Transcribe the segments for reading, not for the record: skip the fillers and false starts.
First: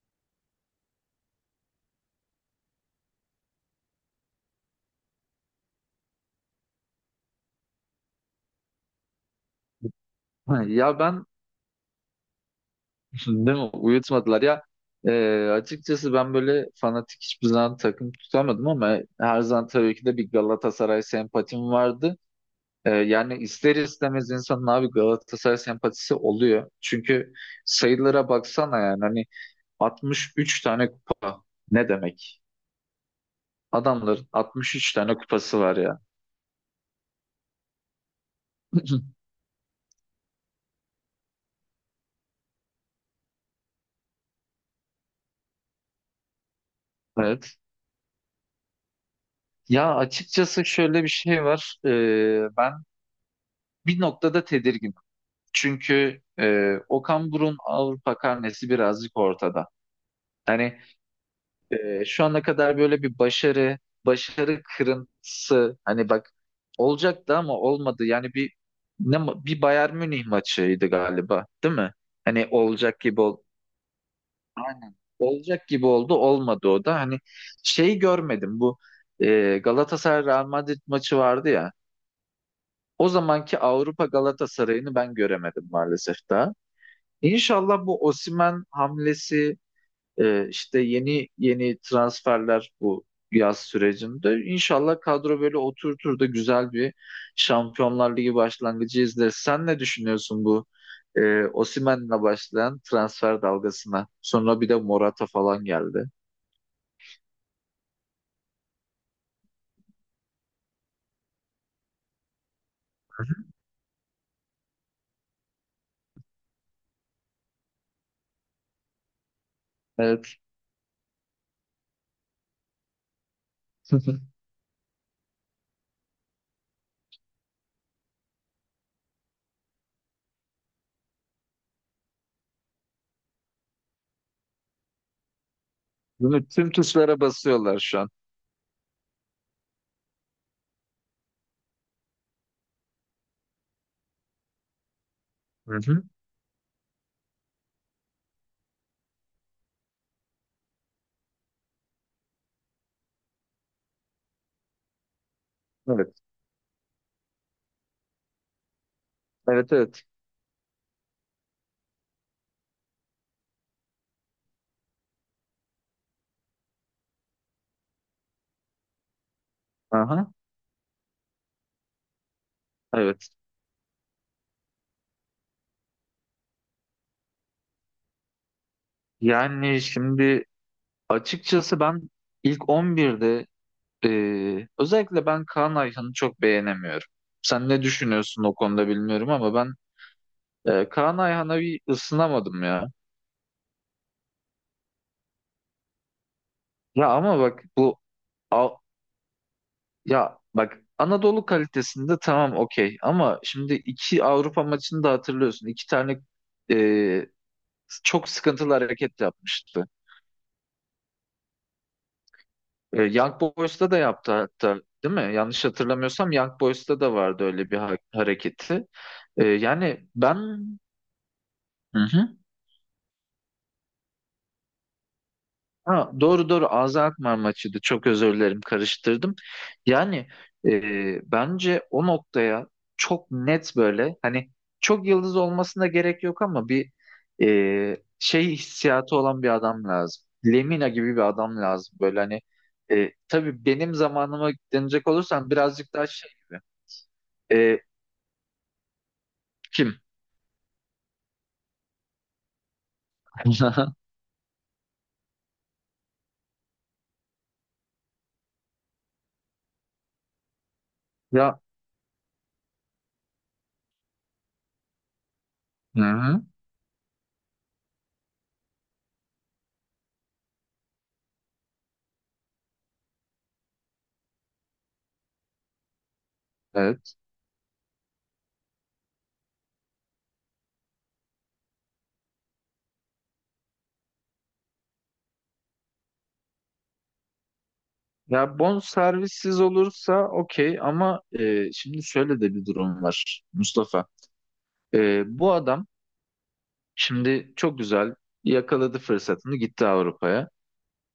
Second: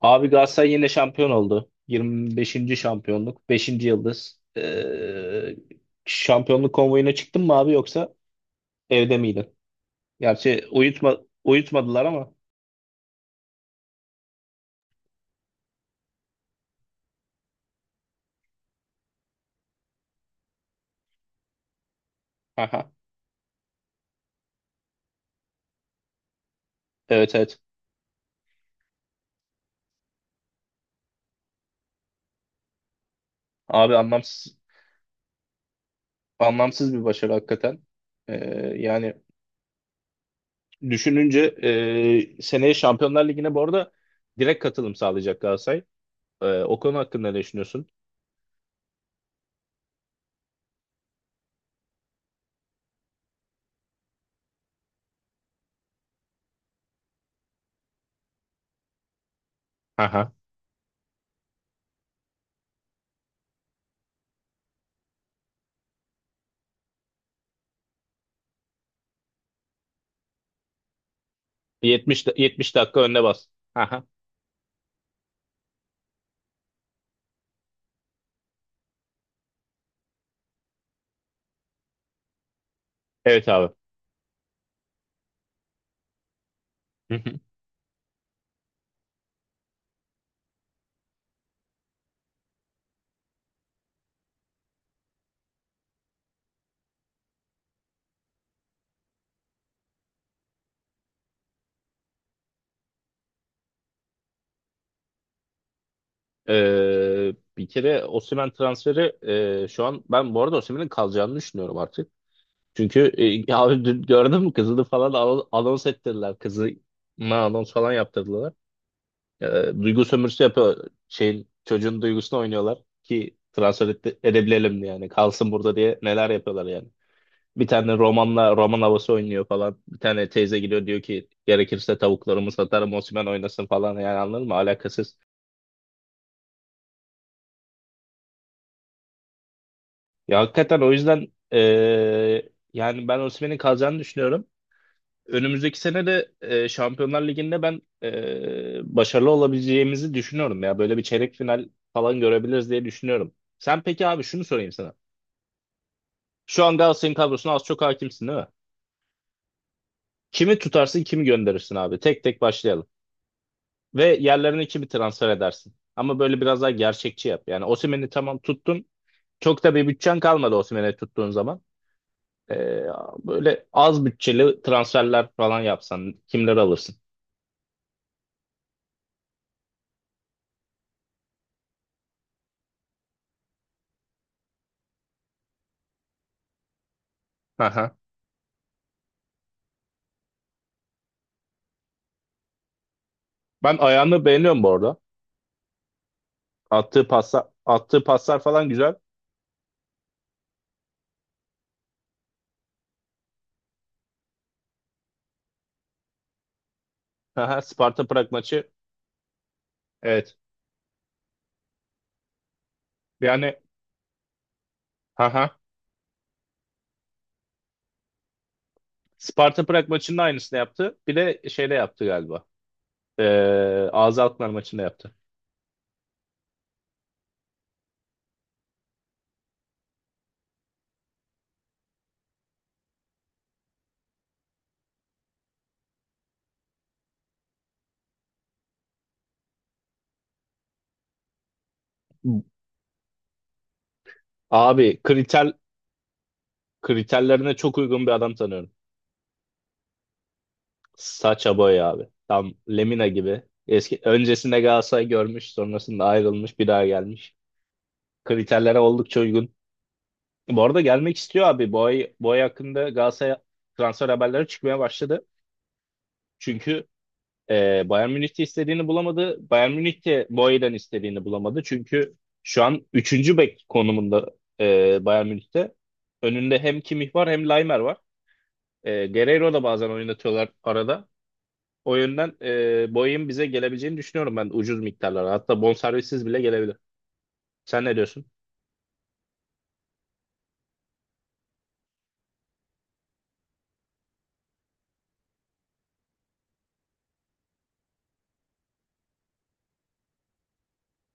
Abi Galatasaray yine şampiyon oldu. 25. şampiyonluk. 5. yıldız. Şampiyonluk konvoyuna çıktın mı abi yoksa evde miydin? Ha, Gerçi ya uyutma, ben uyutmadılar ama. değil mi, uyutmadılar ya. Açıkçası ben böyle fanatik hiçbir zaman takım tutamadım ama her zaman tabii ki de bir Galatasaray sempatim vardı. Aha. Yani ister istemez insanın abi Galatasaray sempatisi oluyor. Çünkü Evet, evet. sayılara baksana, yani hani 63 tane kupa ne demek? Abi Adamların 63 tane kupası var ya. anlamsız bir başarı hakikaten. Ee, yani düşününce seneye Şampiyonlar Ligi'ne bu arada direkt katılım sağlayacak Galatasaray. O konu hakkında ne Evet. düşünüyorsun? Ya açıkçası şöyle bir şey var. Ben bir noktada tedirgin. Çünkü Okan Buruk'un Avrupa karnesi birazcık ortada. Aha. Hani, şu ana kadar böyle bir başarı, başarı kırıntısı, hani bak, olacaktı ama olmadı. Yani bir bir Bayern Münih maçıydı galiba, değil mi? Hani 70 dakika olacak gibi önüne ol. bas. Aha. Aynen. Olacak gibi oldu, olmadı o da. Hani şey görmedim bu, Galatasaray Real Madrid maçı vardı ya. O Evet zamanki abi. Avrupa Galatasaray'ını ben göremedim maalesef daha. İnşallah bu Osimhen hamlesi, işte yeni transferler bu yaz sürecinde, İnşallah kadro böyle oturtur da güzel bir Şampiyonlar Ligi başlangıcı izleriz. Sen ne düşünüyorsun bu, Osimhen'le başlayan transfer dalgasına? Sonra bir de Morata falan geldi. Bir kere Osimhen transferi şu an ben bu arada Osimhen'in kalacağını düşünüyorum artık. Çünkü ya abi dün gördün mü kızını falan anons ettirdiler. Kızına anons falan yaptırdılar. Ee, duygu Evet. sömürüsü yapıyor. Şeyin, çocuğun duygusunu oynuyorlar ki transfer edebilelim diye yani. Kalsın burada diye neler yapıyorlar yani. Bir tane romanla roman havası oynuyor falan. Bir tane teyze gidiyor diyor ki gerekirse tavuklarımı satarım Osimhen oynasın falan yani anladın mı? Alakasız. Bunu tüm tuşlara basıyorlar şu an. Ya hakikaten o yüzden yani ben Osimhen'in kalacağını düşünüyorum. Hı Önümüzdeki hı. sene de Şampiyonlar Ligi'nde ben başarılı olabileceğimizi düşünüyorum ya. Böyle bir çeyrek final falan görebiliriz diye düşünüyorum. Sen peki abi şunu sorayım sana. Evet. Şu an Galatasaray'ın kadrosuna az çok hakimsin değil mi? Evet, evet. Kimi tutarsın, kimi gönderirsin abi? Tek tek başlayalım. Ve yerlerine kimi transfer edersin? Ama böyle biraz daha gerçekçi yap. Yani Osimhen'i tamam tuttun. Çok da bir bütçen Aha. kalmadı Osimhen'i tuttuğun zaman. Ee, Evet. böyle az bütçeli transferler falan yapsan kimleri alırsın? Yani şimdi, açıkçası ben ilk 11'de, özellikle ben Kaan Ayhan'ı çok beğenemiyorum. Sen ne Aha. düşünüyorsun o konuda bilmiyorum ama ben, Kaan Ayhan'a bir ısınamadım ya. Ben ayağını beğeniyorum bu arada. Ya Attığı ama paslar, bak, bu attığı paslar falan Av- güzel. ya bak, Anadolu kalitesinde, tamam, okey, ama şimdi iki Avrupa maçını da hatırlıyorsun. İki tane Aha, Sparta çok Prag maçı. sıkıntılı hareket yapmıştı. Evet. Young Yani Boys'ta da yaptı hatta, değil mi? aha. Yanlış hatırlamıyorsam Young Boys'ta da vardı öyle bir hareketi. E, Sparta Prag yani maçının aynısını ben yaptı. Bir de şeyde Hı yaptı hı. galiba. Ee, AZ Alkmaar maçında yaptı. Ha, doğru doğru, Ağza Alkmaar maçıydı. Çok özür dilerim, karıştırdım. Yani, bence o noktaya çok net, böyle hani, çok yıldız olmasına gerek yok ama bir, şey hissiyatı olan bir adam lazım. Lemina gibi bir adam lazım. Böyle, hani, tabii benim zamanıma Abi denecek olursam birazcık daha şey gibi. kriterlerine çok E, uygun bir adam tanıyorum. kim? Saça boy abi. Tam Lemina gibi. Eski öncesinde Galatasaray görmüş, sonrasında ayrılmış, bir daha gelmiş. Kriterlere oldukça uygun. Bu arada gelmek istiyor Ya, abi. Bu ay hakkında Galatasaray transfer haberleri çıkmaya başladı. hı hı, Çünkü Bayern Münih de istediğini bulamadı. Bayern Münih de Boey'den istediğini bulamadı. Çünkü şu an üçüncü bek konumunda Bayern Münih'te. Önünde hem Kimmich evet. var hem Laimer var. Guerreiro da bazen oynatıyorlar arada. O yönden Boey'in bize gelebileceğini düşünüyorum ben ucuz miktarlara. Hatta bonservissiz bile gelebilir. Sen ne diyorsun? Ya bon servissiz olursa okey ama, şimdi şöyle de bir durum var Mustafa. Bu adam şimdi çok güzel yakaladı fırsatını, gitti Avrupa'ya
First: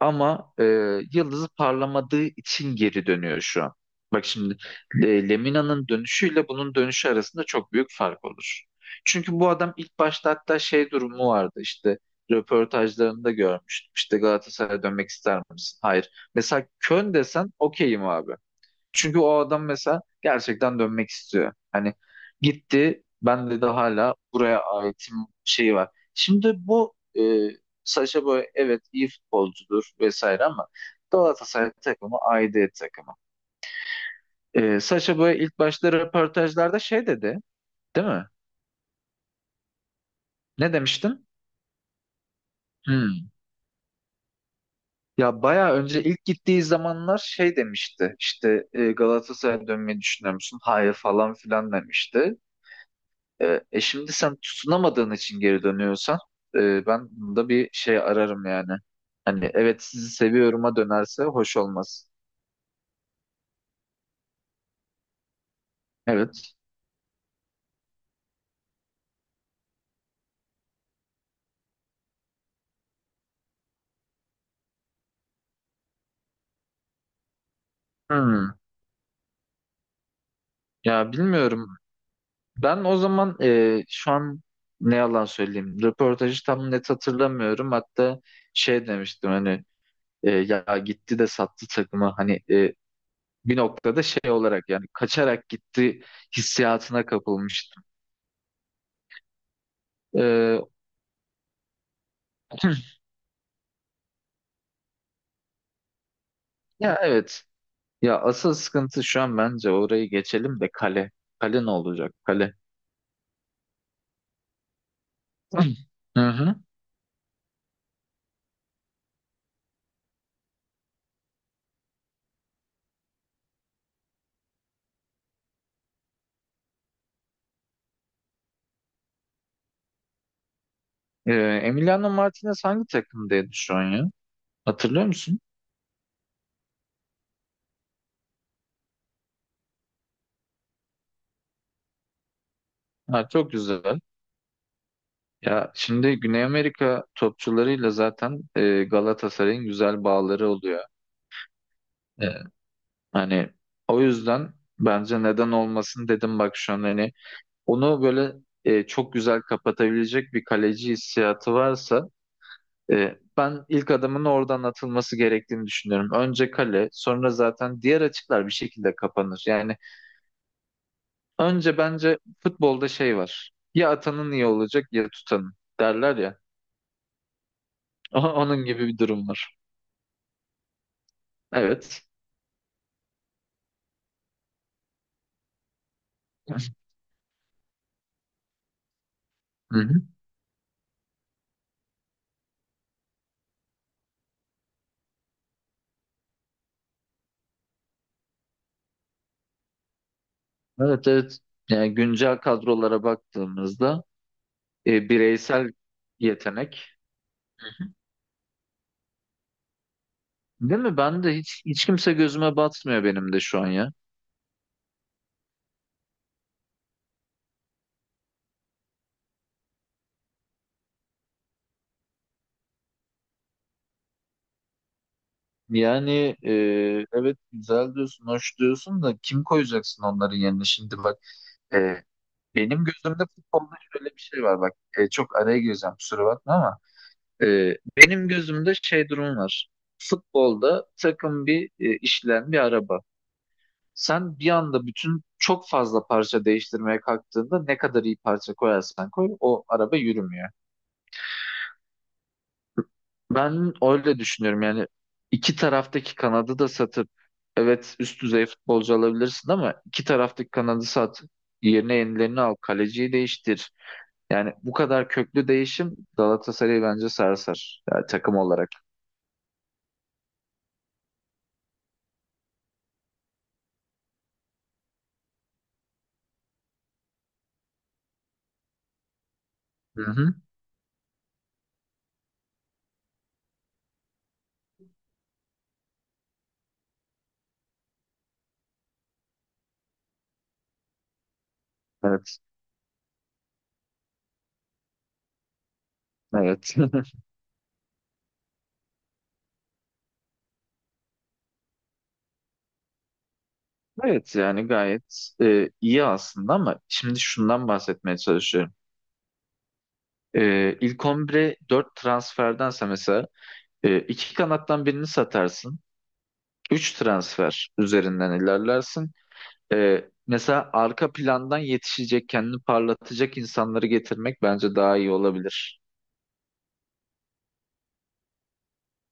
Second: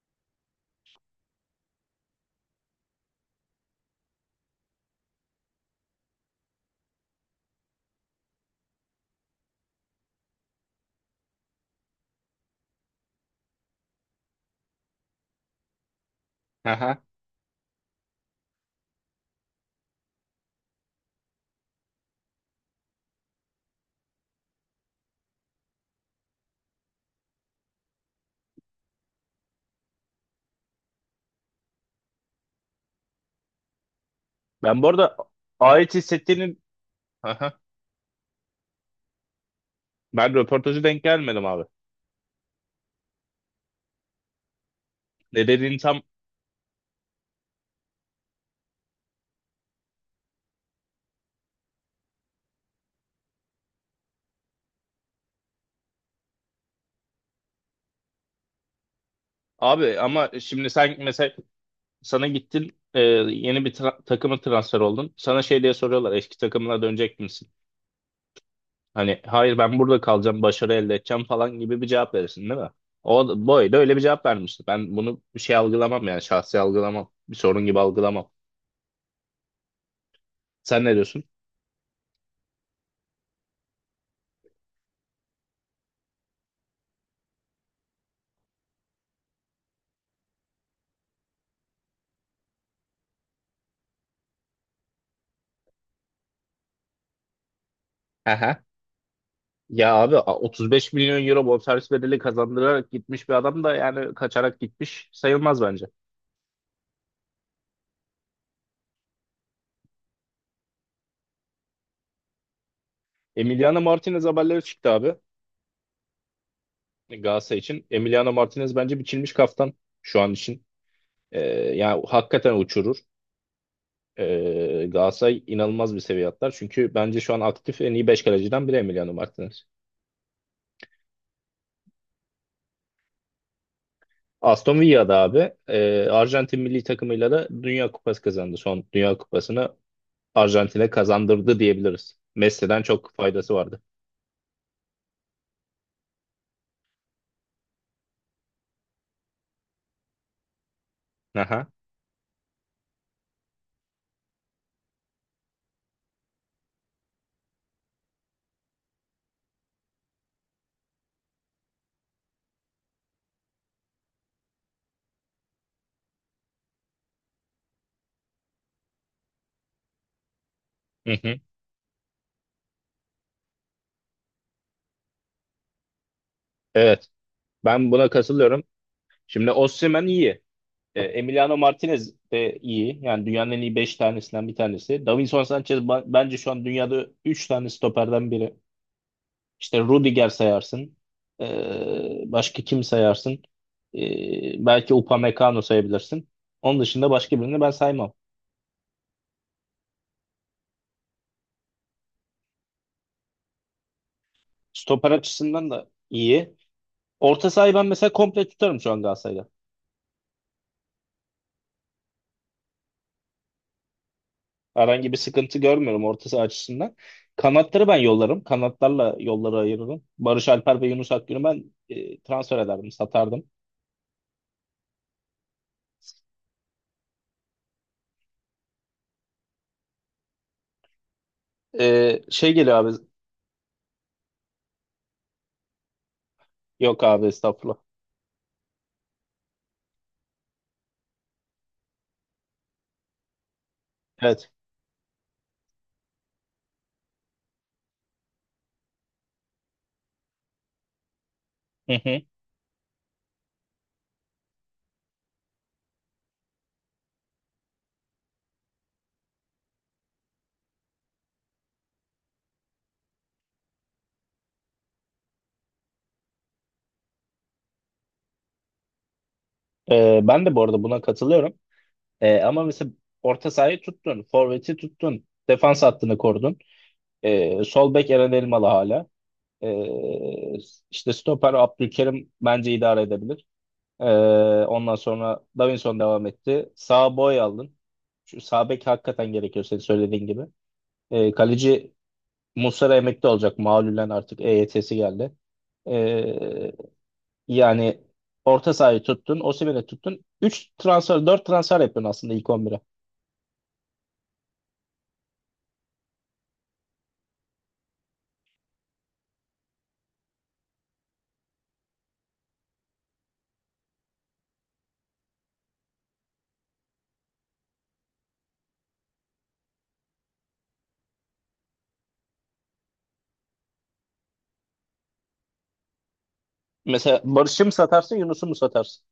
ama, yıldızı parlamadığı için geri dönüyor şu an. Bak şimdi, Lemina'nın dönüşüyle bunun dönüşü arasında çok büyük fark olur. Çünkü bu adam ilk başta hatta şey durumu vardı, işte röportajlarında görmüştüm. İşte, "Galatasaray'a dönmek ister misin?" "Hayır." Mesela Aha. Köln desen okeyim abi. Çünkü o adam mesela gerçekten dönmek istiyor. Hani gitti, "ben de hala buraya aitim" şeyi var. Şimdi bu, e, Sacha Boey, evet, iyi futbolcudur vesaire ama Galatasaray takımı aidiyet takımı. Ben bu Sacha arada Boey ilk başta ait hissettiğini röportajlarda şey dedi, değil mi? ben Ne röportajı denk demiştin? gelmedim abi. Hmm. Ya Ne bayağı dediğini tam önce, ilk gittiği zamanlar şey demişti. İşte, "Galatasaray'a dönmeyi düşünüyor musun?" "Hayır" falan filan demişti. E, şimdi sen tutunamadığın için geri dönüyorsan, ben bunda bir şey ararım yani. Hani evet, abi "sizi ama şimdi seviyorum"a sen dönerse mesela hoş olmaz. sana gittin yeni bir takıma transfer oldun. Sana şey diye soruyorlar eski Evet. takımına dönecek misin? Hani hayır ben burada kalacağım başarı elde edeceğim falan gibi bir cevap verirsin değil mi? O boy da öyle bir cevap vermişti. Ben bunu bir şey algılamam yani şahsi algılamam. Bir sorun gibi algılamam. Hmm. Sen ne Ya diyorsun? bilmiyorum. Ben o zaman, şu an ne yalan söyleyeyim, röportajı tam net hatırlamıyorum. Hatta şey demiştim, hani, ya gitti de sattı takımı. Hani, bir noktada şey olarak, yani kaçarak gitti hissiyatına kapılmıştım. Aha. Ya abi E, 35 milyon euro bonservis bedeli kazandırarak gitmiş bir adam da yani kaçarak gitmiş sayılmaz bence. ya evet. Ya asıl sıkıntı şu an bence, orayı geçelim de, kale. Kale ne olacak? Kale. Emiliano Martinez haberleri çıktı abi Hı hı. Galatasaray için. Emiliano Martinez bence biçilmiş kaftan şu an için. Ee, yani hakikaten uçurur. Galatasaray inanılmaz bir seviye atlar. Çünkü bence şu an aktif en iyi 5 kaleciden biri Emiliano Martinez. Ee, Emiliano Martinez hangi takımdaydı şu an ya? Aston Hatırlıyor Villa'da musun? abi Arjantin milli takımıyla da Dünya Kupası kazandı. Son Dünya Kupası'nı Arjantin'e kazandırdı diyebiliriz. Messi'den çok Ha, çok faydası vardı. güzel. Ya şimdi Güney Amerika topçularıyla zaten, Galatasaray'ın güzel bağları oluyor. Aha. E, Hani o yüzden bence, neden olmasın, dedim bak şu an hani, onu böyle, çok güzel kapatabilecek bir kaleci hissiyatı varsa, ben ilk adımın oradan atılması gerektiğini düşünüyorum. Önce kale, sonra zaten diğer açıklar bir şekilde kapanır. Yani Hı hı. önce bence futbolda şey var. "Ya atanın iyi olacak, ya tutanın" derler ya. Evet. Ben buna katılıyorum. Onun gibi bir durum Şimdi var. Osimhen iyi. Emiliano Evet. Martinez de iyi. Yani dünyanın en iyi 5 tanesinden bir tanesi. Davinson Sanchez bence şu an dünyada 3 tane stoperden biri. İşte Hı hı. Rudiger sayarsın. Başka kim sayarsın? Belki Upamecano sayabilirsin. Onun dışında başka birini ben saymam. Evet, evet. Yani güncel kadrolara baktığımızda, Stoper açısından bireysel da iyi. yetenek. Orta sahayı ben mesela komple tutarım şu an Galatasaray'da. Değil mi? Ben de hiç kimse gözüme batmıyor, benim de şu an ya. Herhangi bir sıkıntı görmüyorum orta saha açısından. Kanatları ben yollarım. Kanatlarla yolları ayırırım. Barış Alper ve Yunus Akgün'ü ben transfer ederdim, satardım. Yani, evet güzel diyorsun, hoş diyorsun da kim koyacaksın onların yerine? Şimdi bak, e, Şey geliyor benim abi. gözümde futbolda şöyle bir şey var bak, çok araya gireceğim, kusura bakma ama, Yok abi estağfurullah. benim gözümde şey durum var. Futbolda takım bir, işleyen bir araba. Sen Evet. bir anda bütün, çok fazla parça değiştirmeye kalktığında, ne kadar iyi parça koyarsan koy, o araba yürümüyor. Hı hı. Ben öyle düşünüyorum, yani iki taraftaki kanadı da satıp, evet, üst düzey futbolcu alabilirsin ama, iki taraftaki kanadı sat, yerine yenilerini al, kaleciyi değiştir. Yani bu kadar köklü değişim Galatasaray'ı bence sarsar, yani takım olarak. Ben de bu arada buna katılıyorum. Ama mesela orta sahayı tuttun, forveti tuttun, defans hattını korudun. Sol bek Eren Elmalı hala. Hı hı. E, işte stoper Abdülkerim bence idare edebilir. E, ondan sonra Davinson devam etti. Sağ boy aldın. Şu sağ bek hakikaten gerekiyor senin söylediğin gibi. Kaleci Evet. Muslera emekli olacak. Malulen artık EYT'si geldi. E, Evet. yani orta sahayı tuttun, Osimhen'i tuttun. Üç transfer, 4 transfer yapıyorsun aslında ilk 11'e. Evet yani gayet, iyi aslında ama şimdi şundan bahsetmeye çalışıyorum. İlk 11'e 4 transferdense, mesela, iki kanattan birini satarsın. 3 transfer üzerinden ilerlersin. Mesela arka plandan yetişecek, kendini parlatacak insanları getirmek bence daha iyi olabilir. Mesela Barış'ı mı satarsın, Yunus'u mu satarsın?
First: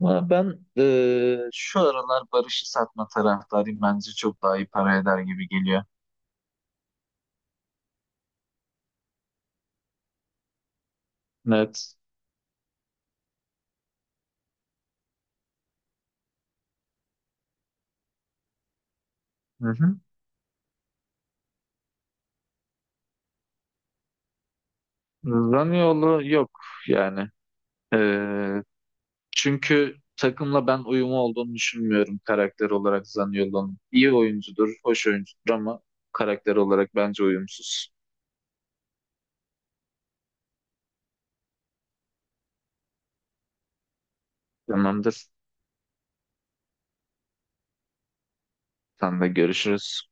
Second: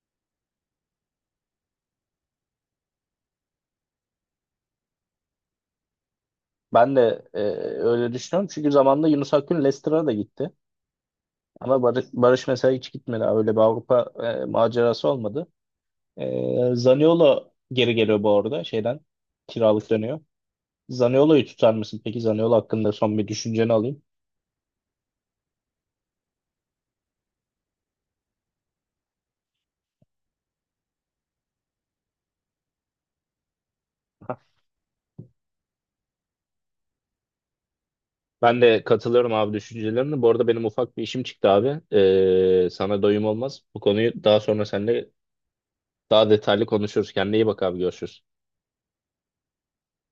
Ama ben, şu aralar Barış'ı satma taraftarıyım. Bence çok daha iyi para eder gibi geliyor. Ben de öyle düşünüyorum. Çünkü zamanında Yunus Akgün Leicester'a da gitti. Ama Evet. Barış, Barış mesela hiç gitmedi. Öyle bir Avrupa macerası olmadı. Zaniolo geri geliyor bu arada şeyden. Hı Kiralık hı. dönüyor. Zaniolo'yu tutar mısın? Peki Zaniolo hakkında son bir düşünceni alayım. Zaniolo yok yani. Ee, Çünkü takımla ben uyumu olduğunu düşünmüyorum, karakter olarak, Zaniolo'nun. İyi oyuncudur, hoş oyuncudur ama karakter olarak bence uyumsuz. Ben de katılıyorum abi düşüncelerine. Bu arada benim ufak bir işim çıktı abi. Sana doyum olmaz. Bu konuyu daha sonra seninle Tamamdır. daha detaylı konuşuruz. Kendine iyi bak abi görüşürüz. Sen de görüşürüz.